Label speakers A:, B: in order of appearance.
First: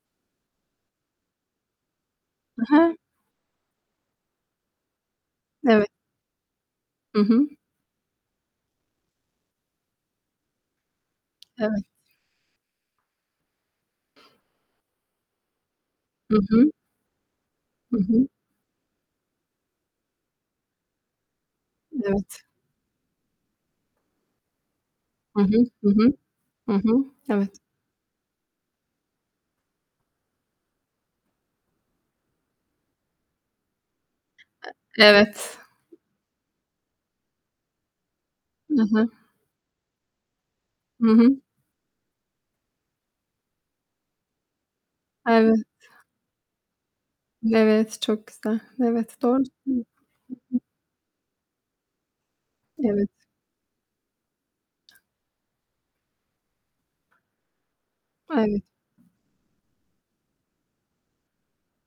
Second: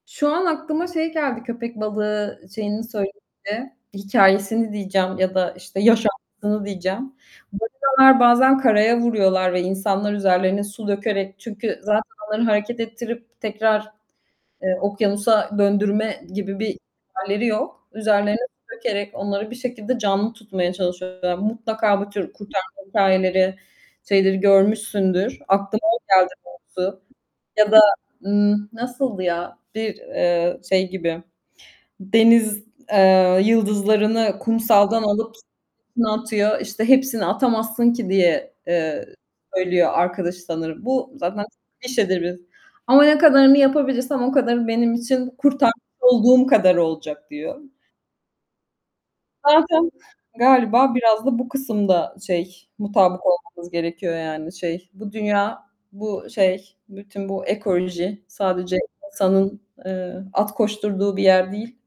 A: Şu an aklıma şey geldi, köpek balığı
B: Hı
A: şeyini
B: hı.
A: söyleyince, hikâyesini diyeceğim ya da, işte,
B: Evet.
A: yaşantısını diyeceğim.
B: Hı hı.
A: Balinalar bazen karaya vuruyorlar ve insanlar üzerlerine su dökerek Çünkü
B: Evet.
A: zaten onları hareket ettirip tekrar, eee, okyanusa döndürme
B: Hı
A: gibi
B: hı.
A: bir hâlleri yok.
B: Hı hı.
A: Üzerlerine su dökerek onları bir şekilde canlı tutmaya çalışıyorlar. Mutlaka bu tür
B: Evet.
A: kurtarma hikâyeleri, şeyleri görmüşsündür.
B: Hı hı.
A: Aklıma
B: Hı
A: o
B: hı.
A: geldi
B: Hı
A: doğrusu
B: hı. Evet.
A: ya da, ımm, nasıldı ya, bir, eee, şey gibi deniz, eee, yıldızlarını
B: E
A: kumsaldan alıp
B: evet.
A: içine atıyor, işte, "Hepsini atamazsın ki." diye,
B: Hı
A: eee,
B: hı.
A: söylüyor arkadaşı sanırım.
B: Hı
A: Bu
B: hı.
A: zaten, [unintelligible] "Ama ne kadarını yapabilirsem o kadarı benim için
B: Evet.
A: kurtarmış olduğum kadarı olacak." diyor.
B: Evet, çok güzel. Evet, doğru söylüyorsun.
A: Zaten
B: [unintelligible]
A: galiba biraz da bu kısımda şey,
B: Evet.
A: mutabık olmamız gerekiyor. Yani, şey, bu dünya, bu şey bütün bu ekoloji
B: Evet.
A: sadece insanın, ııı, at koşturduğu bir yer değil